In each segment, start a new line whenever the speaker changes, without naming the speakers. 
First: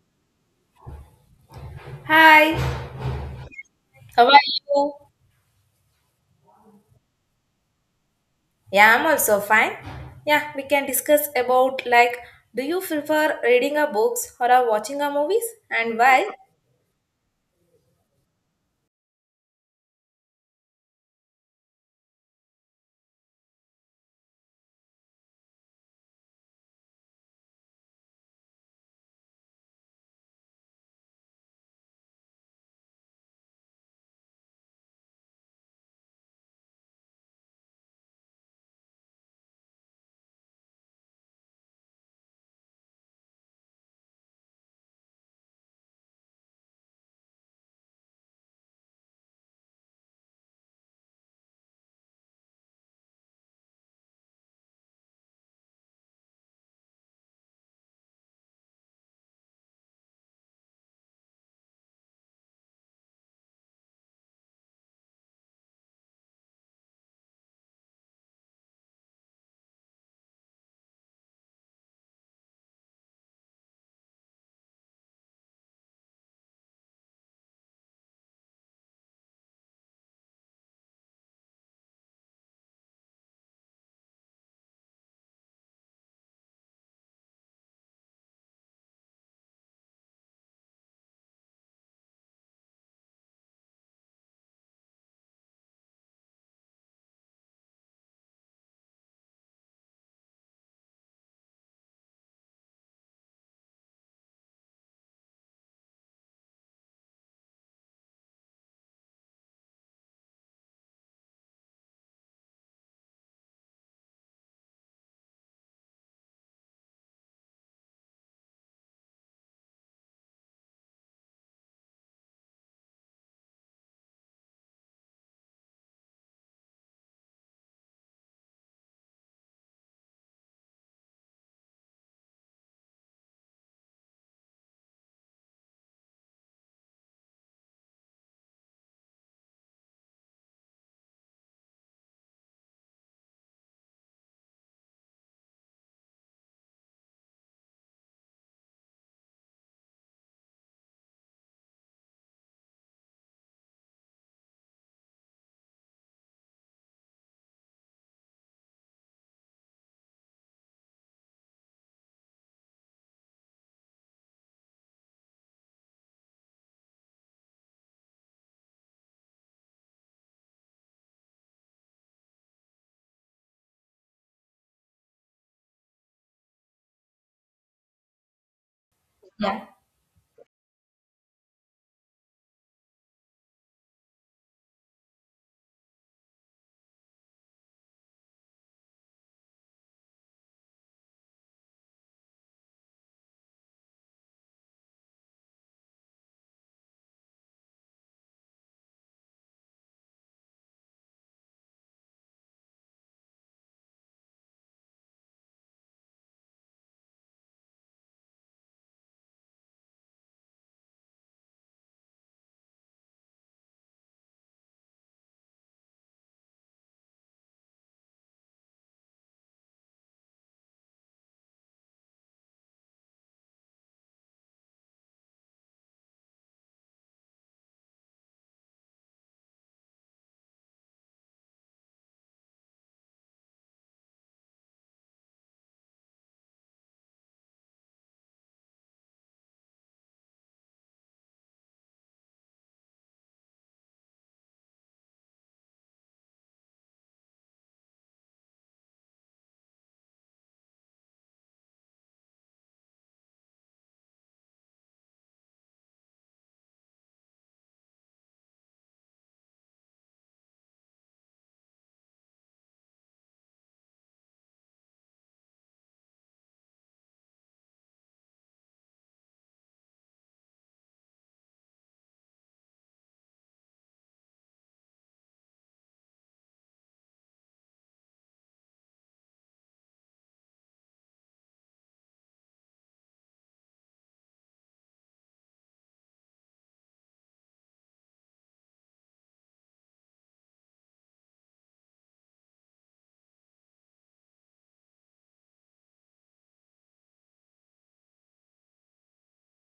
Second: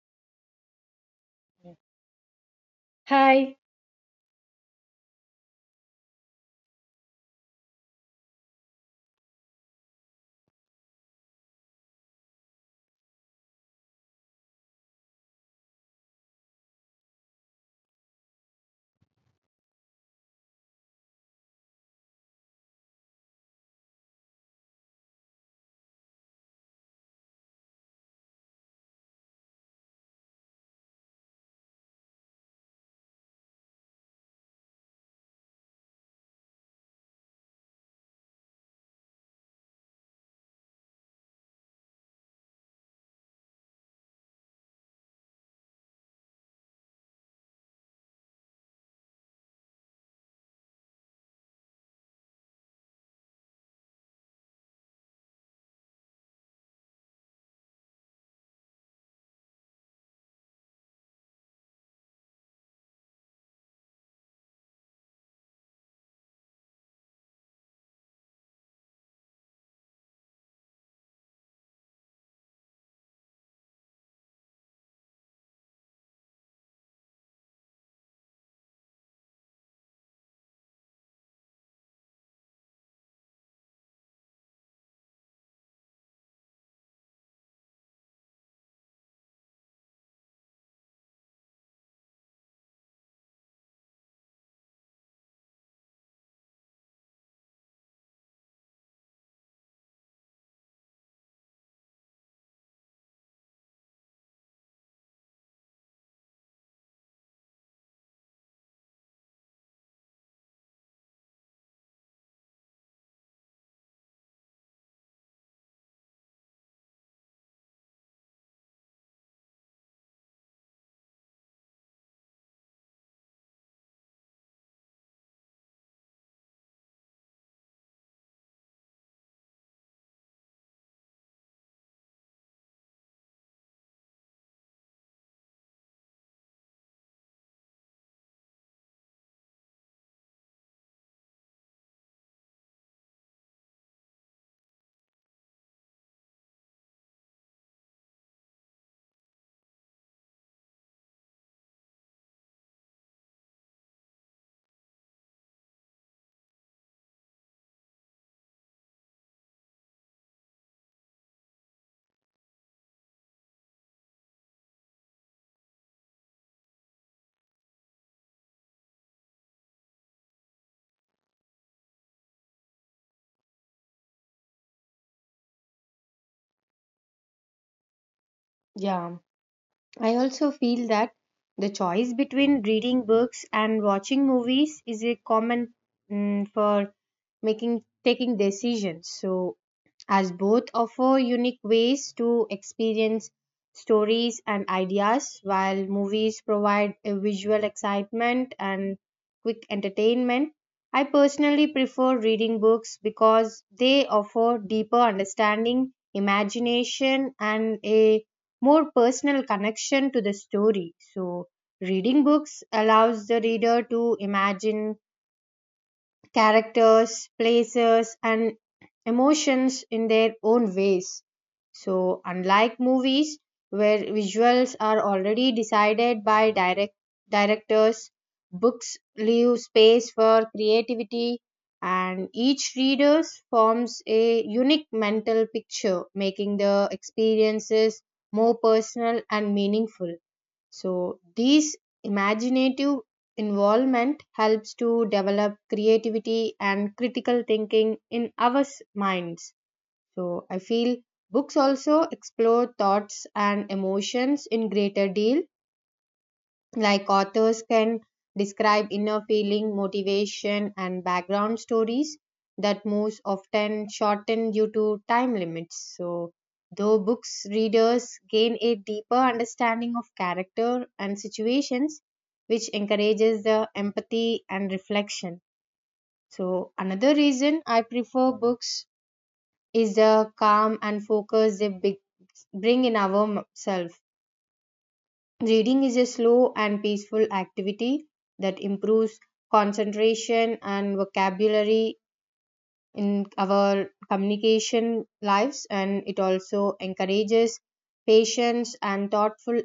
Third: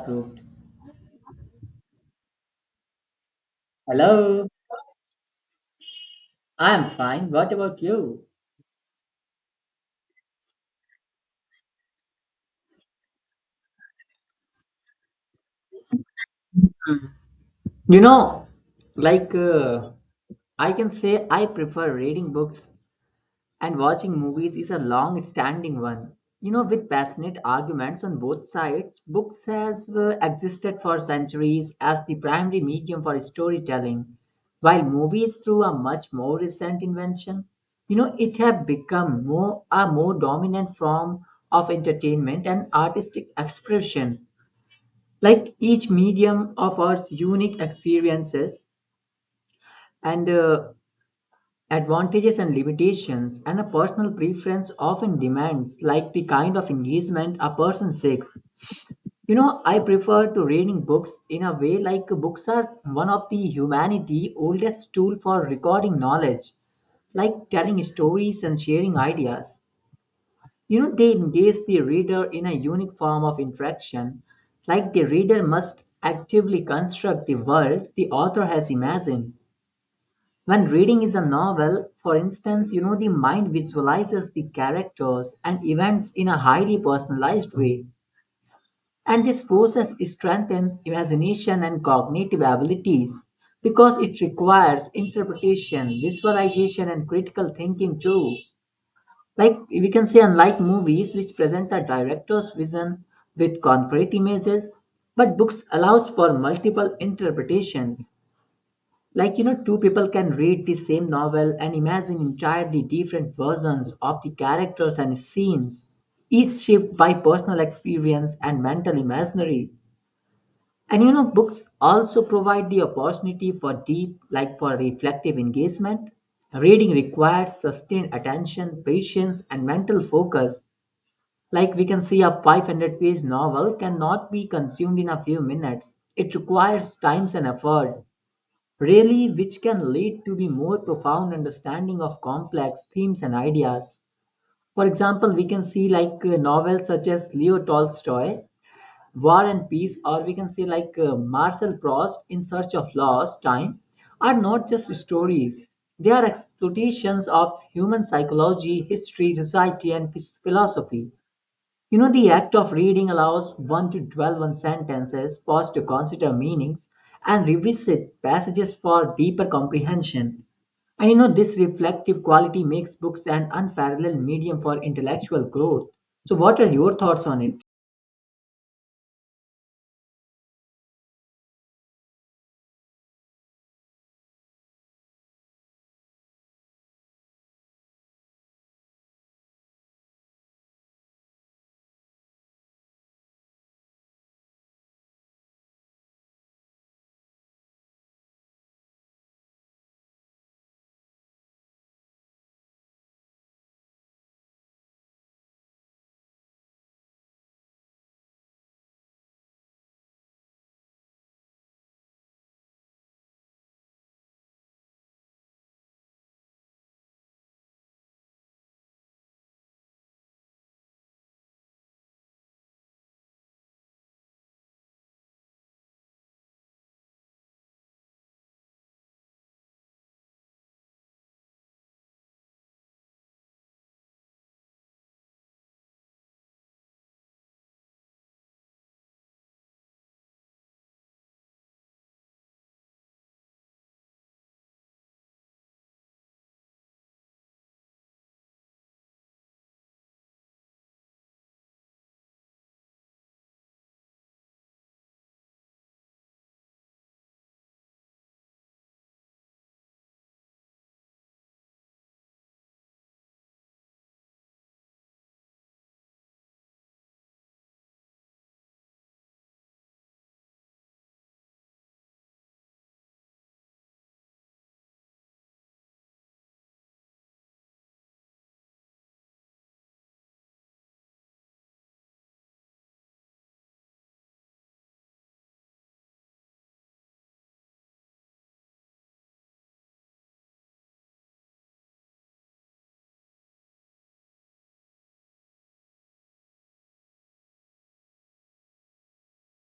Approved.
Hi.
Hi.
How are
Hello,
you?
I'm fine. What about you?
Yeah, I'm also fine. Yeah, we can discuss about like do you prefer reading a books or a watching a movies and why?
You know, like I can say I prefer reading books and watching movies is a long standing one. You know, with passionate arguments on both sides, books has existed for centuries as the primary medium for storytelling, while movies through a much more recent invention. You know, it have become more dominant form of entertainment and artistic expression, like each medium offers unique experiences and advantages and limitations, and a personal preference often demands like the kind of engagement a person seeks. You know, I prefer to reading books in a way. Like, books are one of the humanity oldest tool for recording knowledge, like telling stories and sharing ideas. You know, they engage the reader in a unique form of interaction, like the reader must actively construct the world the author has imagined. When reading is a novel, for instance, you know, the mind visualizes the characters and events in a highly personalized way. And this process strengthens imagination and cognitive abilities because it requires interpretation, visualization, and critical thinking too. Like, we can say, unlike movies, which present a director's vision with concrete images, but books allows for multiple interpretations. Like, you know, two people can read the same novel and imagine entirely different versions of the characters and scenes, each shaped by personal experience and mental imaginary. And you know, books also provide the opportunity for deep, like for reflective engagement. Reading requires sustained attention, patience, and mental focus. Like we can see, a 500-page novel cannot be consumed in a few minutes. It requires time and effort, really, which can lead to the more profound understanding of complex themes and ideas. For example, we can see like novels such as Leo Tolstoy, War and Peace, or we can say like Marcel Proust, In Search of Lost Time, are not just stories. They are exploitations of human psychology, history, society, and philosophy. You know, the act of reading allows one to dwell on sentences, pause to consider meanings, and revisit passages for deeper comprehension. And you know, this reflective quality makes books an unparalleled medium for intellectual growth. So, what are your thoughts on it?
Yeah,
Yeah.
I also feel that the choice between reading books and watching movies is a common for making taking decisions. So, as both offer unique ways to experience stories and ideas, while movies provide a visual excitement and quick entertainment, I personally prefer reading books because they offer deeper understanding, imagination, and a more personal connection to the story. So, reading books allows the reader to imagine characters, places, and emotions in their own ways. So, unlike movies where visuals are already decided by directors, books leave space for creativity and each reader forms a unique mental picture, making the experiences more personal and meaningful. So, this imaginative involvement helps to develop creativity and critical thinking in our minds. So, I feel books also explore thoughts and emotions in greater deal, like authors can describe inner feeling motivation and background stories that most often shorten due to time limits, so though books readers gain a deeper understanding of character and situations, which encourages the empathy and reflection. So another reason I prefer books is the calm and focus they bring in ourselves. Reading is a slow and peaceful activity that improves concentration and vocabulary in our communication lives, and it also encourages patience and thoughtful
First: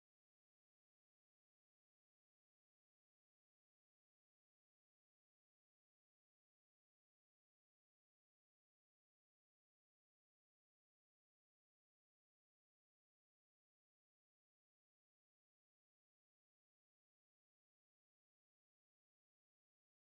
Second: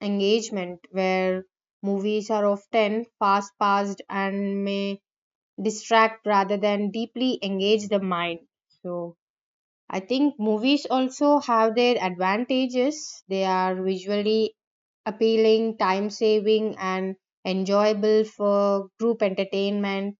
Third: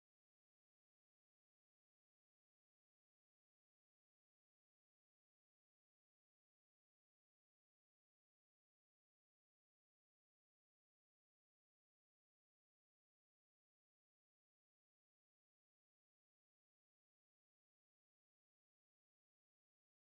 engagement, where movies are often fast paced and may distract rather than deeply engage the mind. So, I think movies also have their advantages. They are visually appealing, time saving, and enjoyable for group entertainment.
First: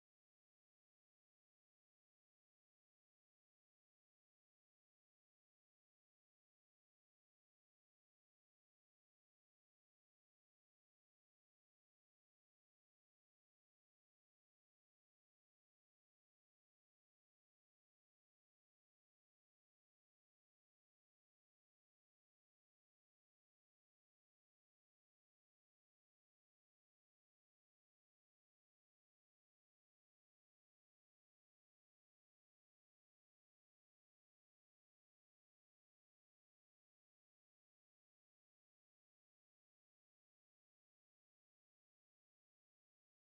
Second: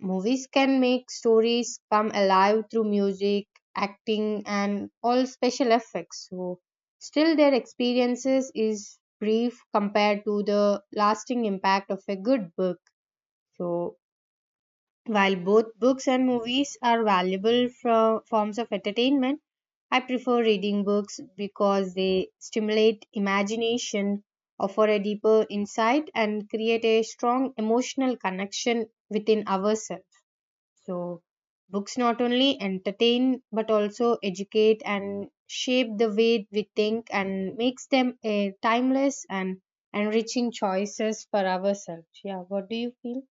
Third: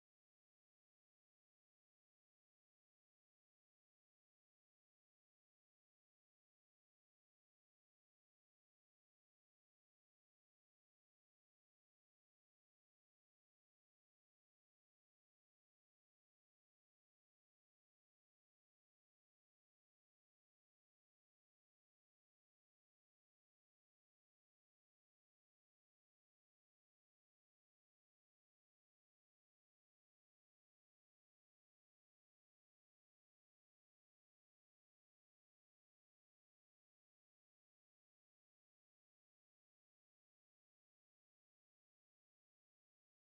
Movies can make stories come alive through music, acting, and all special effects. So, still, their experiences is brief compared to the lasting impact of a good book. So, while both books and movies are valuable from forms of entertainment, I prefer reading books because they stimulate imagination, offer a deeper insight, and create a strong emotional connection within ourselves. So, books not only entertain but also educate and shape the way we think and makes them a timeless and enriching choices for ourselves. Yeah, what do you feel?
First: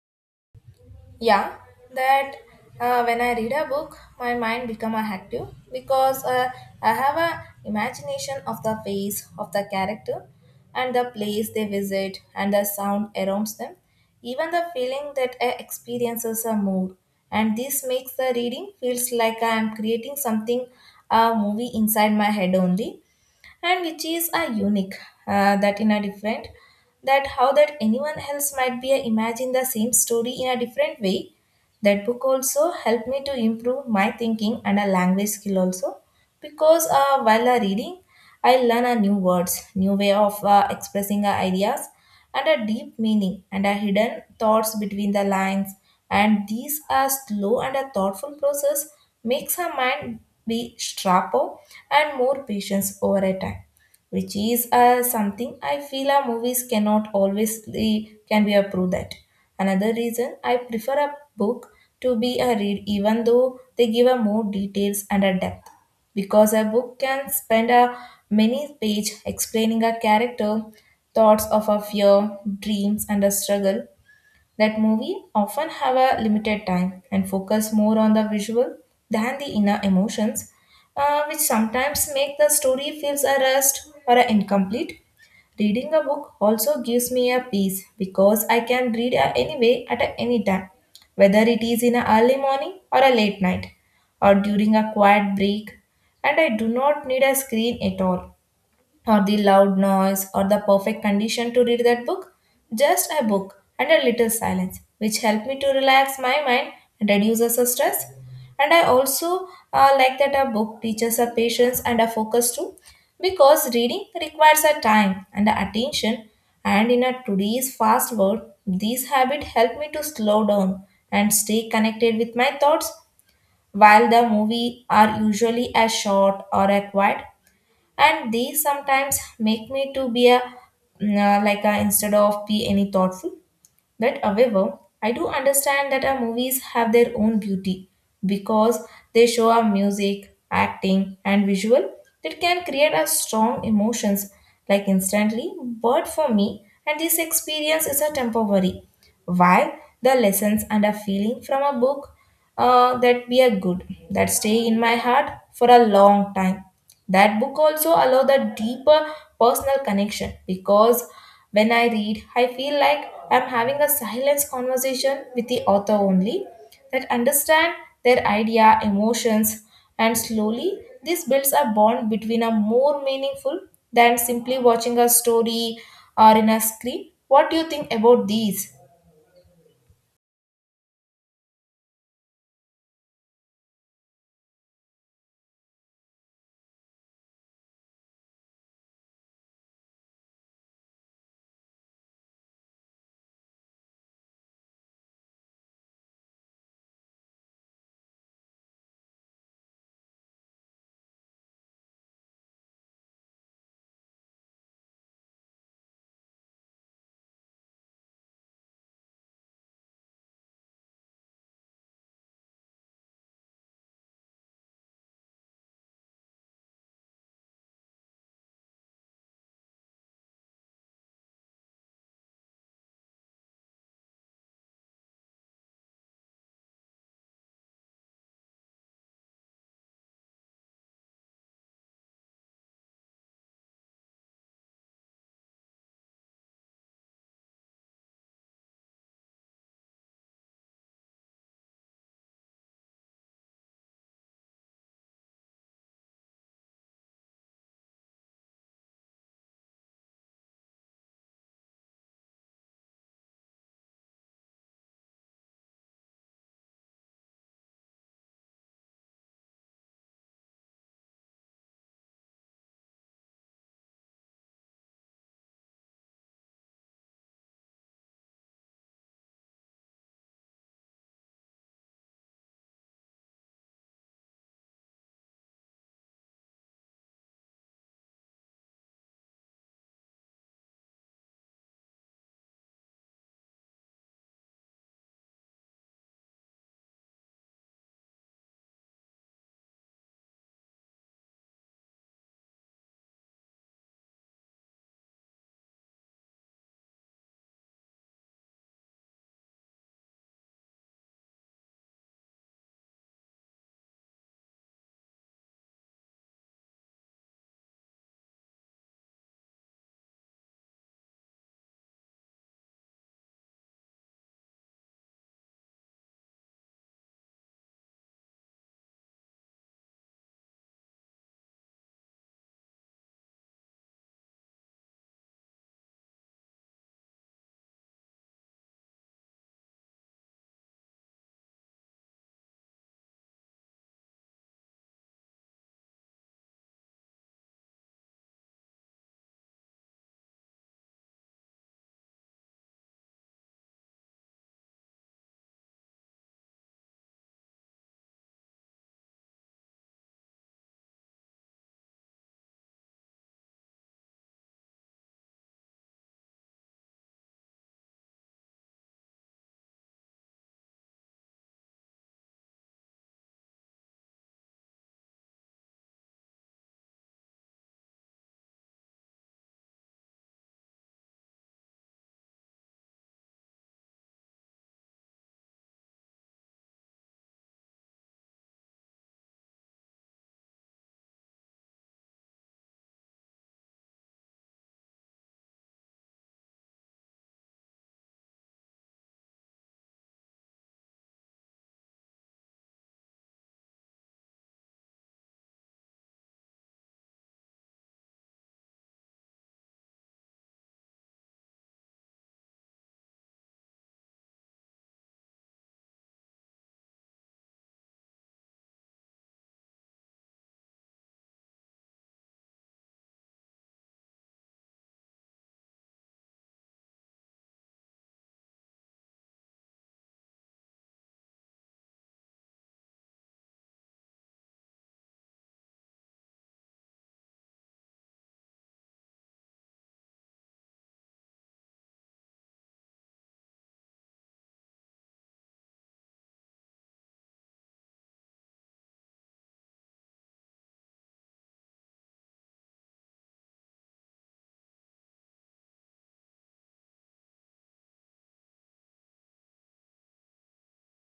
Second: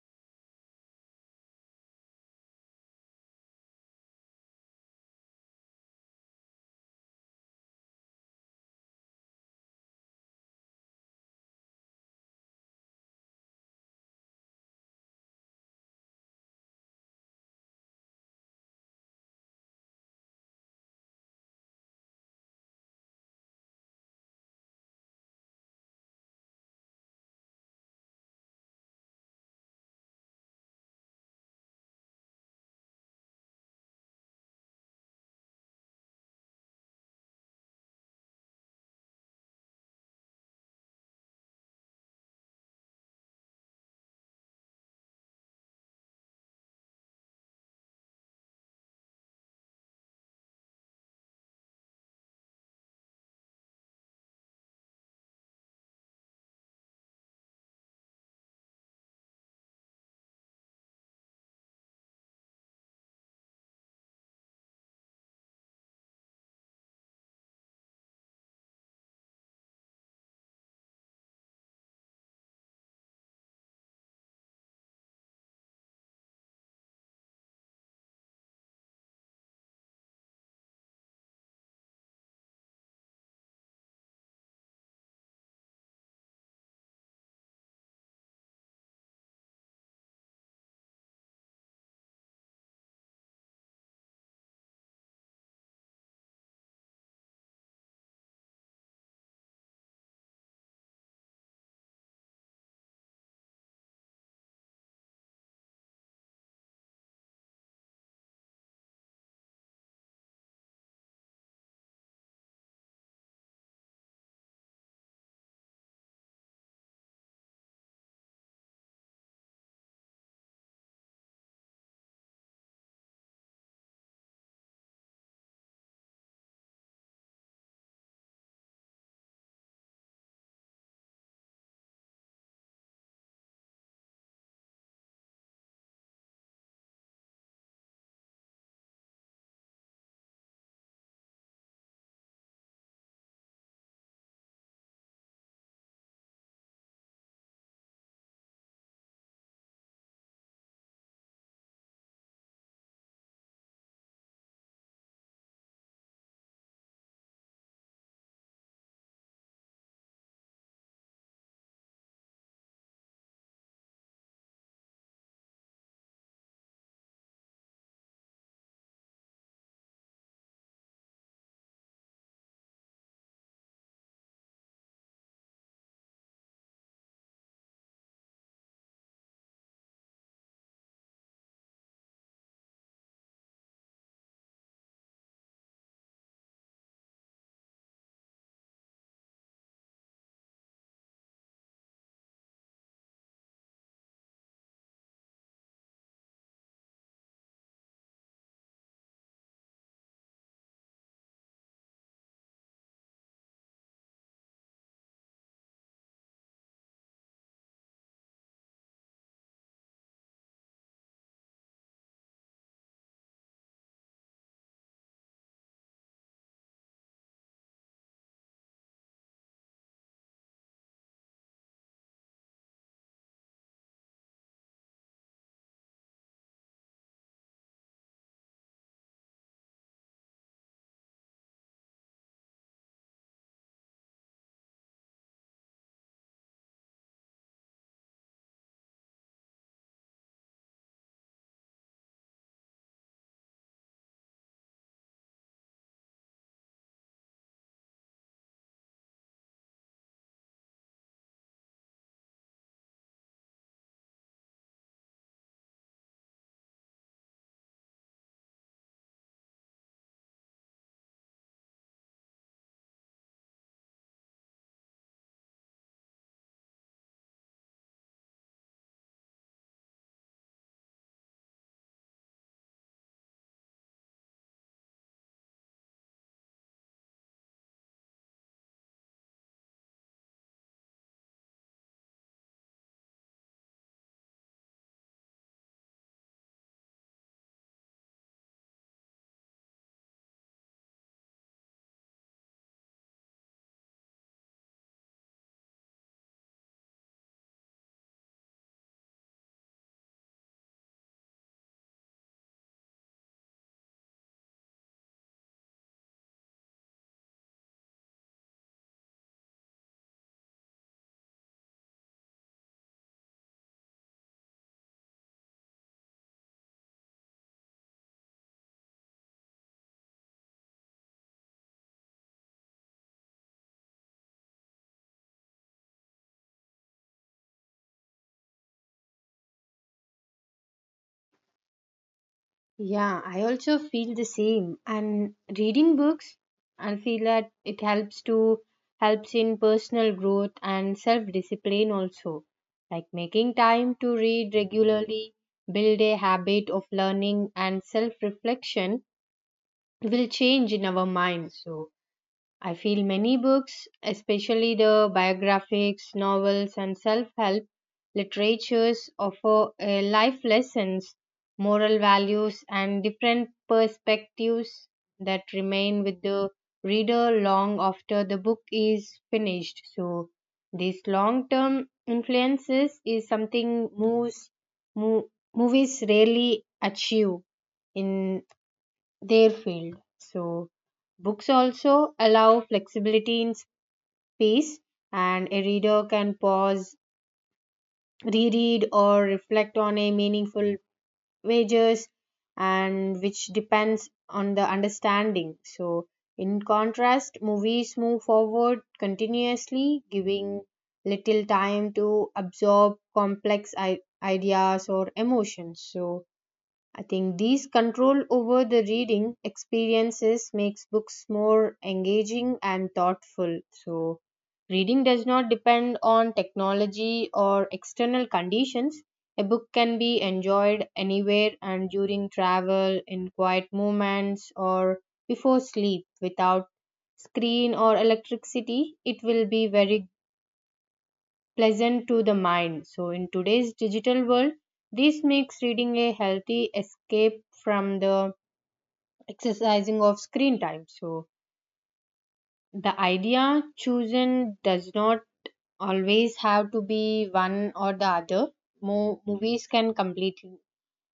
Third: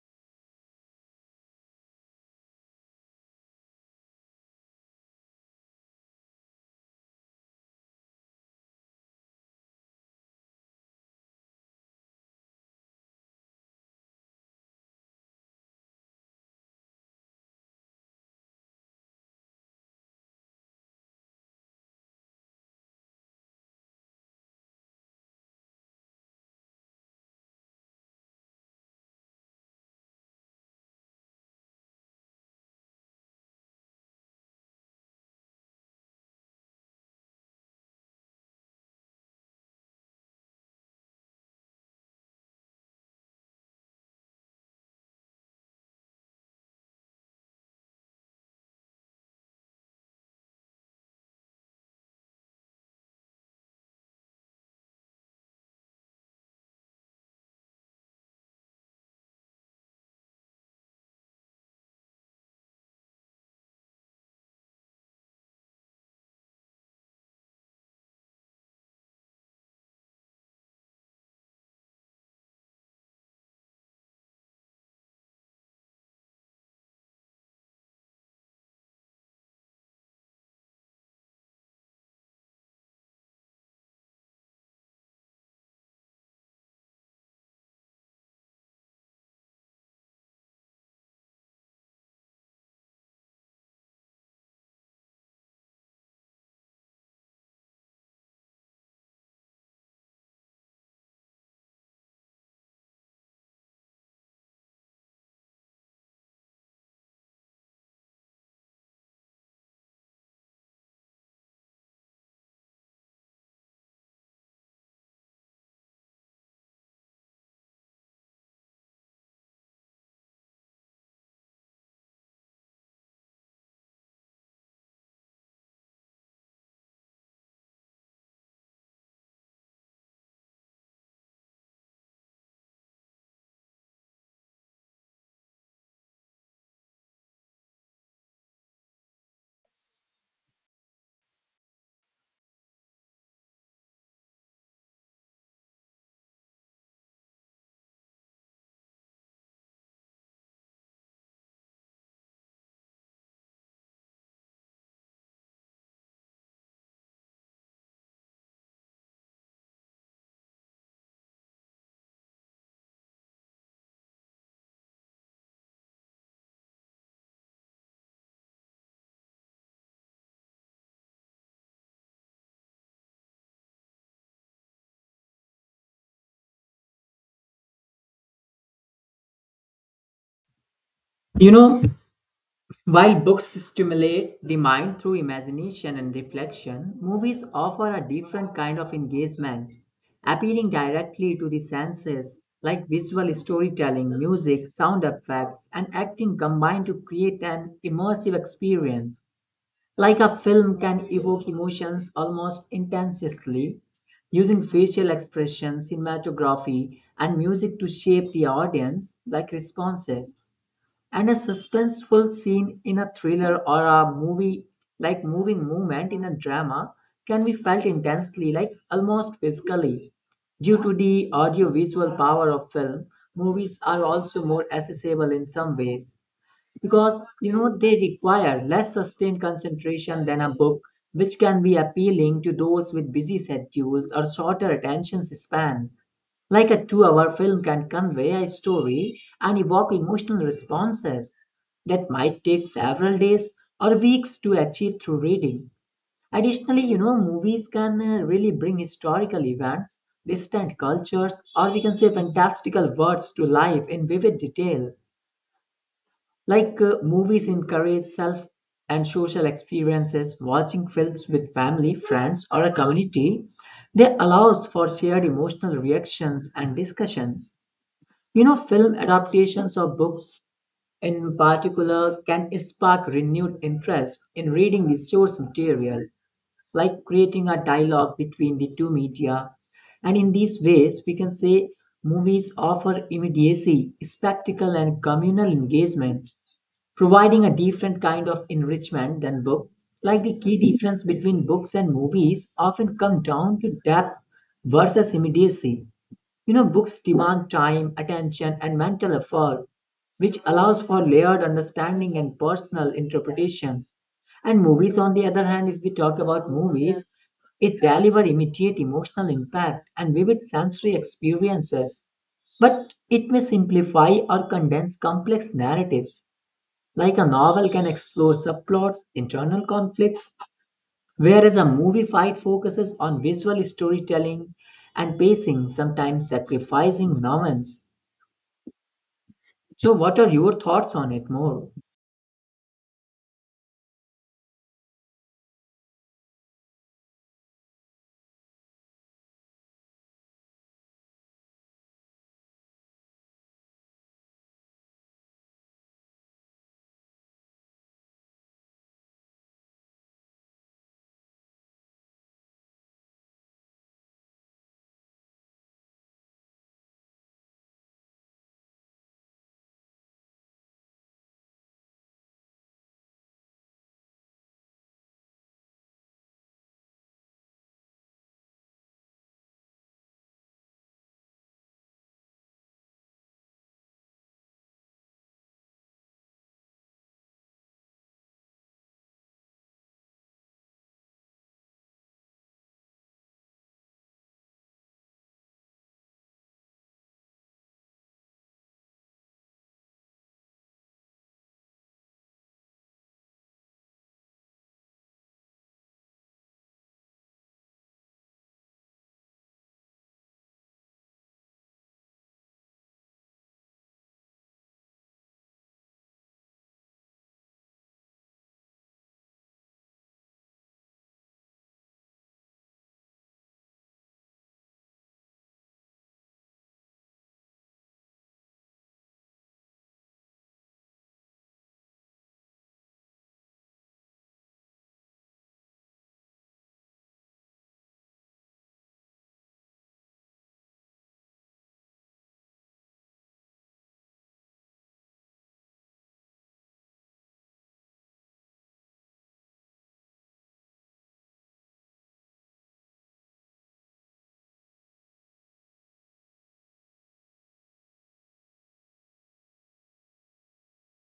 Yeah, that when I read a book my mind become a active because I have a imagination of the face of the character, and the place they visit, and the sound around them, even the feeling that I experiences a mood. And this makes the reading feels like I am creating something, a movie inside my head only, and which is a unique, that in a different, that how that anyone else might be a imagine the same story in a different way. That book also helped me to improve my thinking and a language skill also, because while reading I learn a new words, new way of expressing ideas and a deep meaning and a hidden thoughts between the lines. And these are slow and a thoughtful process, makes our mind be sharper and more patient over a time, which is something I feel our movies cannot always can be approved that. Another reason I prefer a book to be a read, even though they give a more details and a depth, because a book can spend a many page explaining a character, thoughts of a fear, dreams, and a struggle, that movie often have a limited time and focus more on the visual than the inner emotions, which sometimes make the story feels a rest or a incomplete. Reading a book also gives me a peace because I can read anyway at any time, whether it is in a early morning or a late night or during a quiet break, and I do not need a screen at all, or the loud noise or the perfect condition to read that book. Just a book and a little silence, which help me to relax my mind and reduces the stress. And I also like that a book teaches a patience and a focus too, because reading requires a time and a attention. And in a today's fast world, these habits help me to slow down and stay connected with my thoughts. While the movie are usually as short or a quiet, and they sometimes make me to be a like a instead of be any thoughtful. But however I do understand that our movies have their own beauty, because they show our music, acting, and visual that can create a strong emotions like instantly, but for me and this experience is a temporary, while the lessons and a feeling from a book, that be a good, that stay in my heart for a long time. That book also allow the deeper personal connection, because when I read I feel like I'm having a silence conversation with the author only, that understand their idea emotions, and slowly this builds a bond between a more meaningful than simply watching a story or in a screen. What do you think about these?
You know, while books stimulate the mind through imagination and reflection, movies offer a different kind of engagement, appealing directly to the senses, like visual storytelling, music, sound effects, and acting combined to create an immersive experience. Like a film can evoke emotions almost intensely, using facial expressions, cinematography, and music to shape the audience like responses, and a suspenseful scene in a thriller or a movie, like moving movement in a drama, can be felt intensely like almost physically due to the audiovisual power of film. Movies are also more accessible in some ways because, you know, they require less sustained concentration than a book, which can be appealing to those with busy schedules or shorter attention span. Like a 2 hour film can convey a story and evoke emotional responses that might take several days or weeks to achieve through reading. Additionally, you know, movies can really bring historical events, distant cultures, or we can say fantastical worlds to life in vivid detail. Like movies encourage self and social experiences. Watching films with family, friends, or a community, they allows for shared emotional reactions and discussions. You know, film adaptations of books in particular can spark renewed interest in reading the source material, like creating a dialogue between the two media. And in these ways, we can say movies offer immediacy, spectacle, and communal engagement, providing a different kind of enrichment than book. Like, the key difference between books and movies often come down to depth versus immediacy. You know, books demand time, attention, and mental effort, which allows for layered understanding and personal interpretation. And movies, on the other hand, if we talk about movies, it deliver immediate emotional impact and vivid sensory experiences, but it may simplify or condense complex narratives. Like a novel can explore subplots, internal conflicts, whereas a movie fight focuses on visual storytelling and pacing, sometimes sacrificing nuance. So, what are your thoughts on it more?
Yeah, I also feel the same. And reading books, I feel that it helps in personal growth and self-discipline also. Like making time to read regularly, build a habit of learning and self-reflection will change in our minds. So I feel many books, especially the biographics, novels, and self help literatures, offer life lessons, moral values, and different perspectives that remain with the reader long after the book is finished. So, this long term influences is something mo- movies rarely achieve in their field. So, books also allow flexibility in space, and a reader can pause, reread, or reflect on a meaningful pages, and which depends on the understanding. So, in contrast, movies move forward continuously, giving little time to absorb complex ideas or emotions. So, I think these control over the reading experiences makes books more engaging and thoughtful. So reading does not depend on technology or external conditions. A book can be enjoyed anywhere and during travel, in quiet moments, or before sleep without screen or electricity. It will be very pleasant to the mind. So, in today's digital world, this makes reading a healthy escape from the exercising of screen time. So the idea chosen does not always have to be one or the other. Movies can completely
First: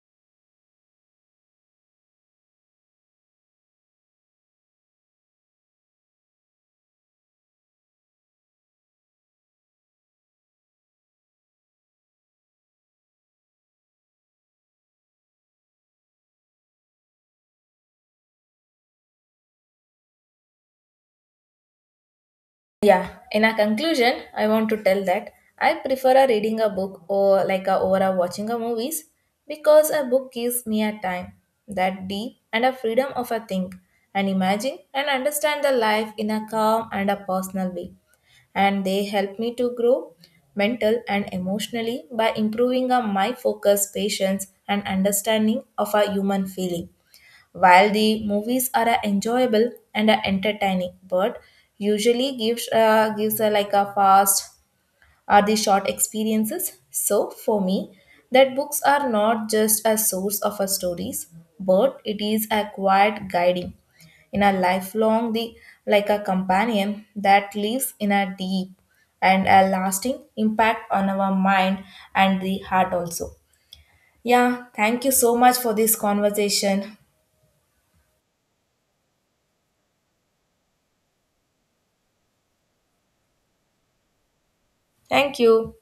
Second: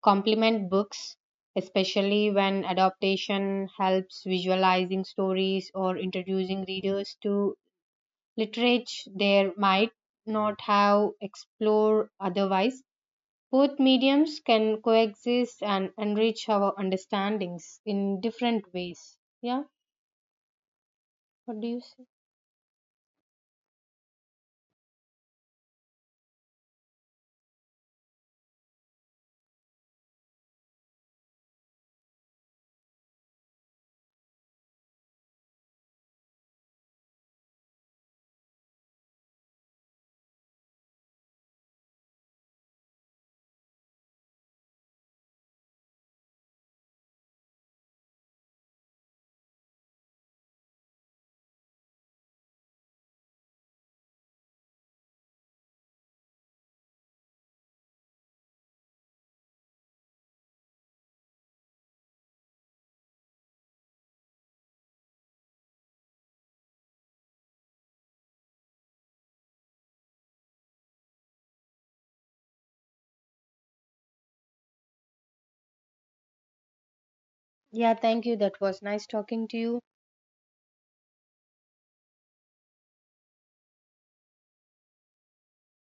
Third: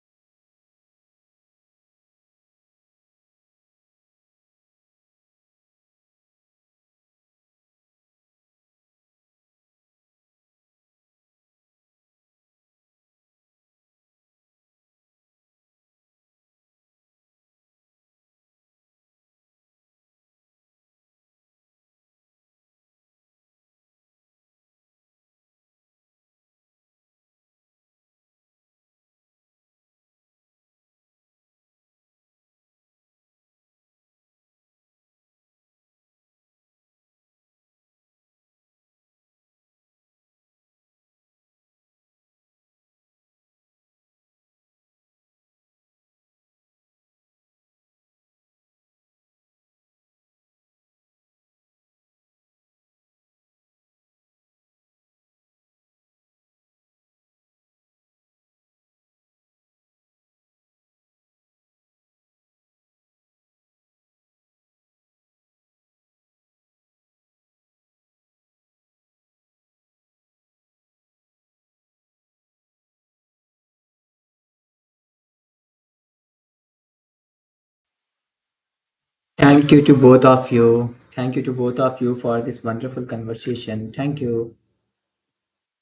complement books, especially when adaptation helps visualizing stories or introducing readers to literature they might not have explored otherwise. Both mediums can coexist and enrich our understandings in different ways. Yeah, what do you say?
Yeah, in a conclusion, I want to tell that I prefer a reading a book or like a over a watching a movies, because a book gives me a time that deep and a freedom of a think and imagine and understand the life in a calm and a personal way, and they help me to grow mental and emotionally by improving my focus, patience, and understanding of a human feeling. While the movies are enjoyable and entertaining, but usually gives like a fast or the short experiences. So for me, that books are not just a source of a stories, but it is a quiet guiding in a lifelong the like a companion that lives in a deep and a lasting impact on our mind and the heart also. Yeah, thank you so much for this conversation.
Yeah, thank you. That was nice talking to
Thank you
you.
to both of you. Thank you to both of you for this wonderful conversation. Thank you.
Thank you.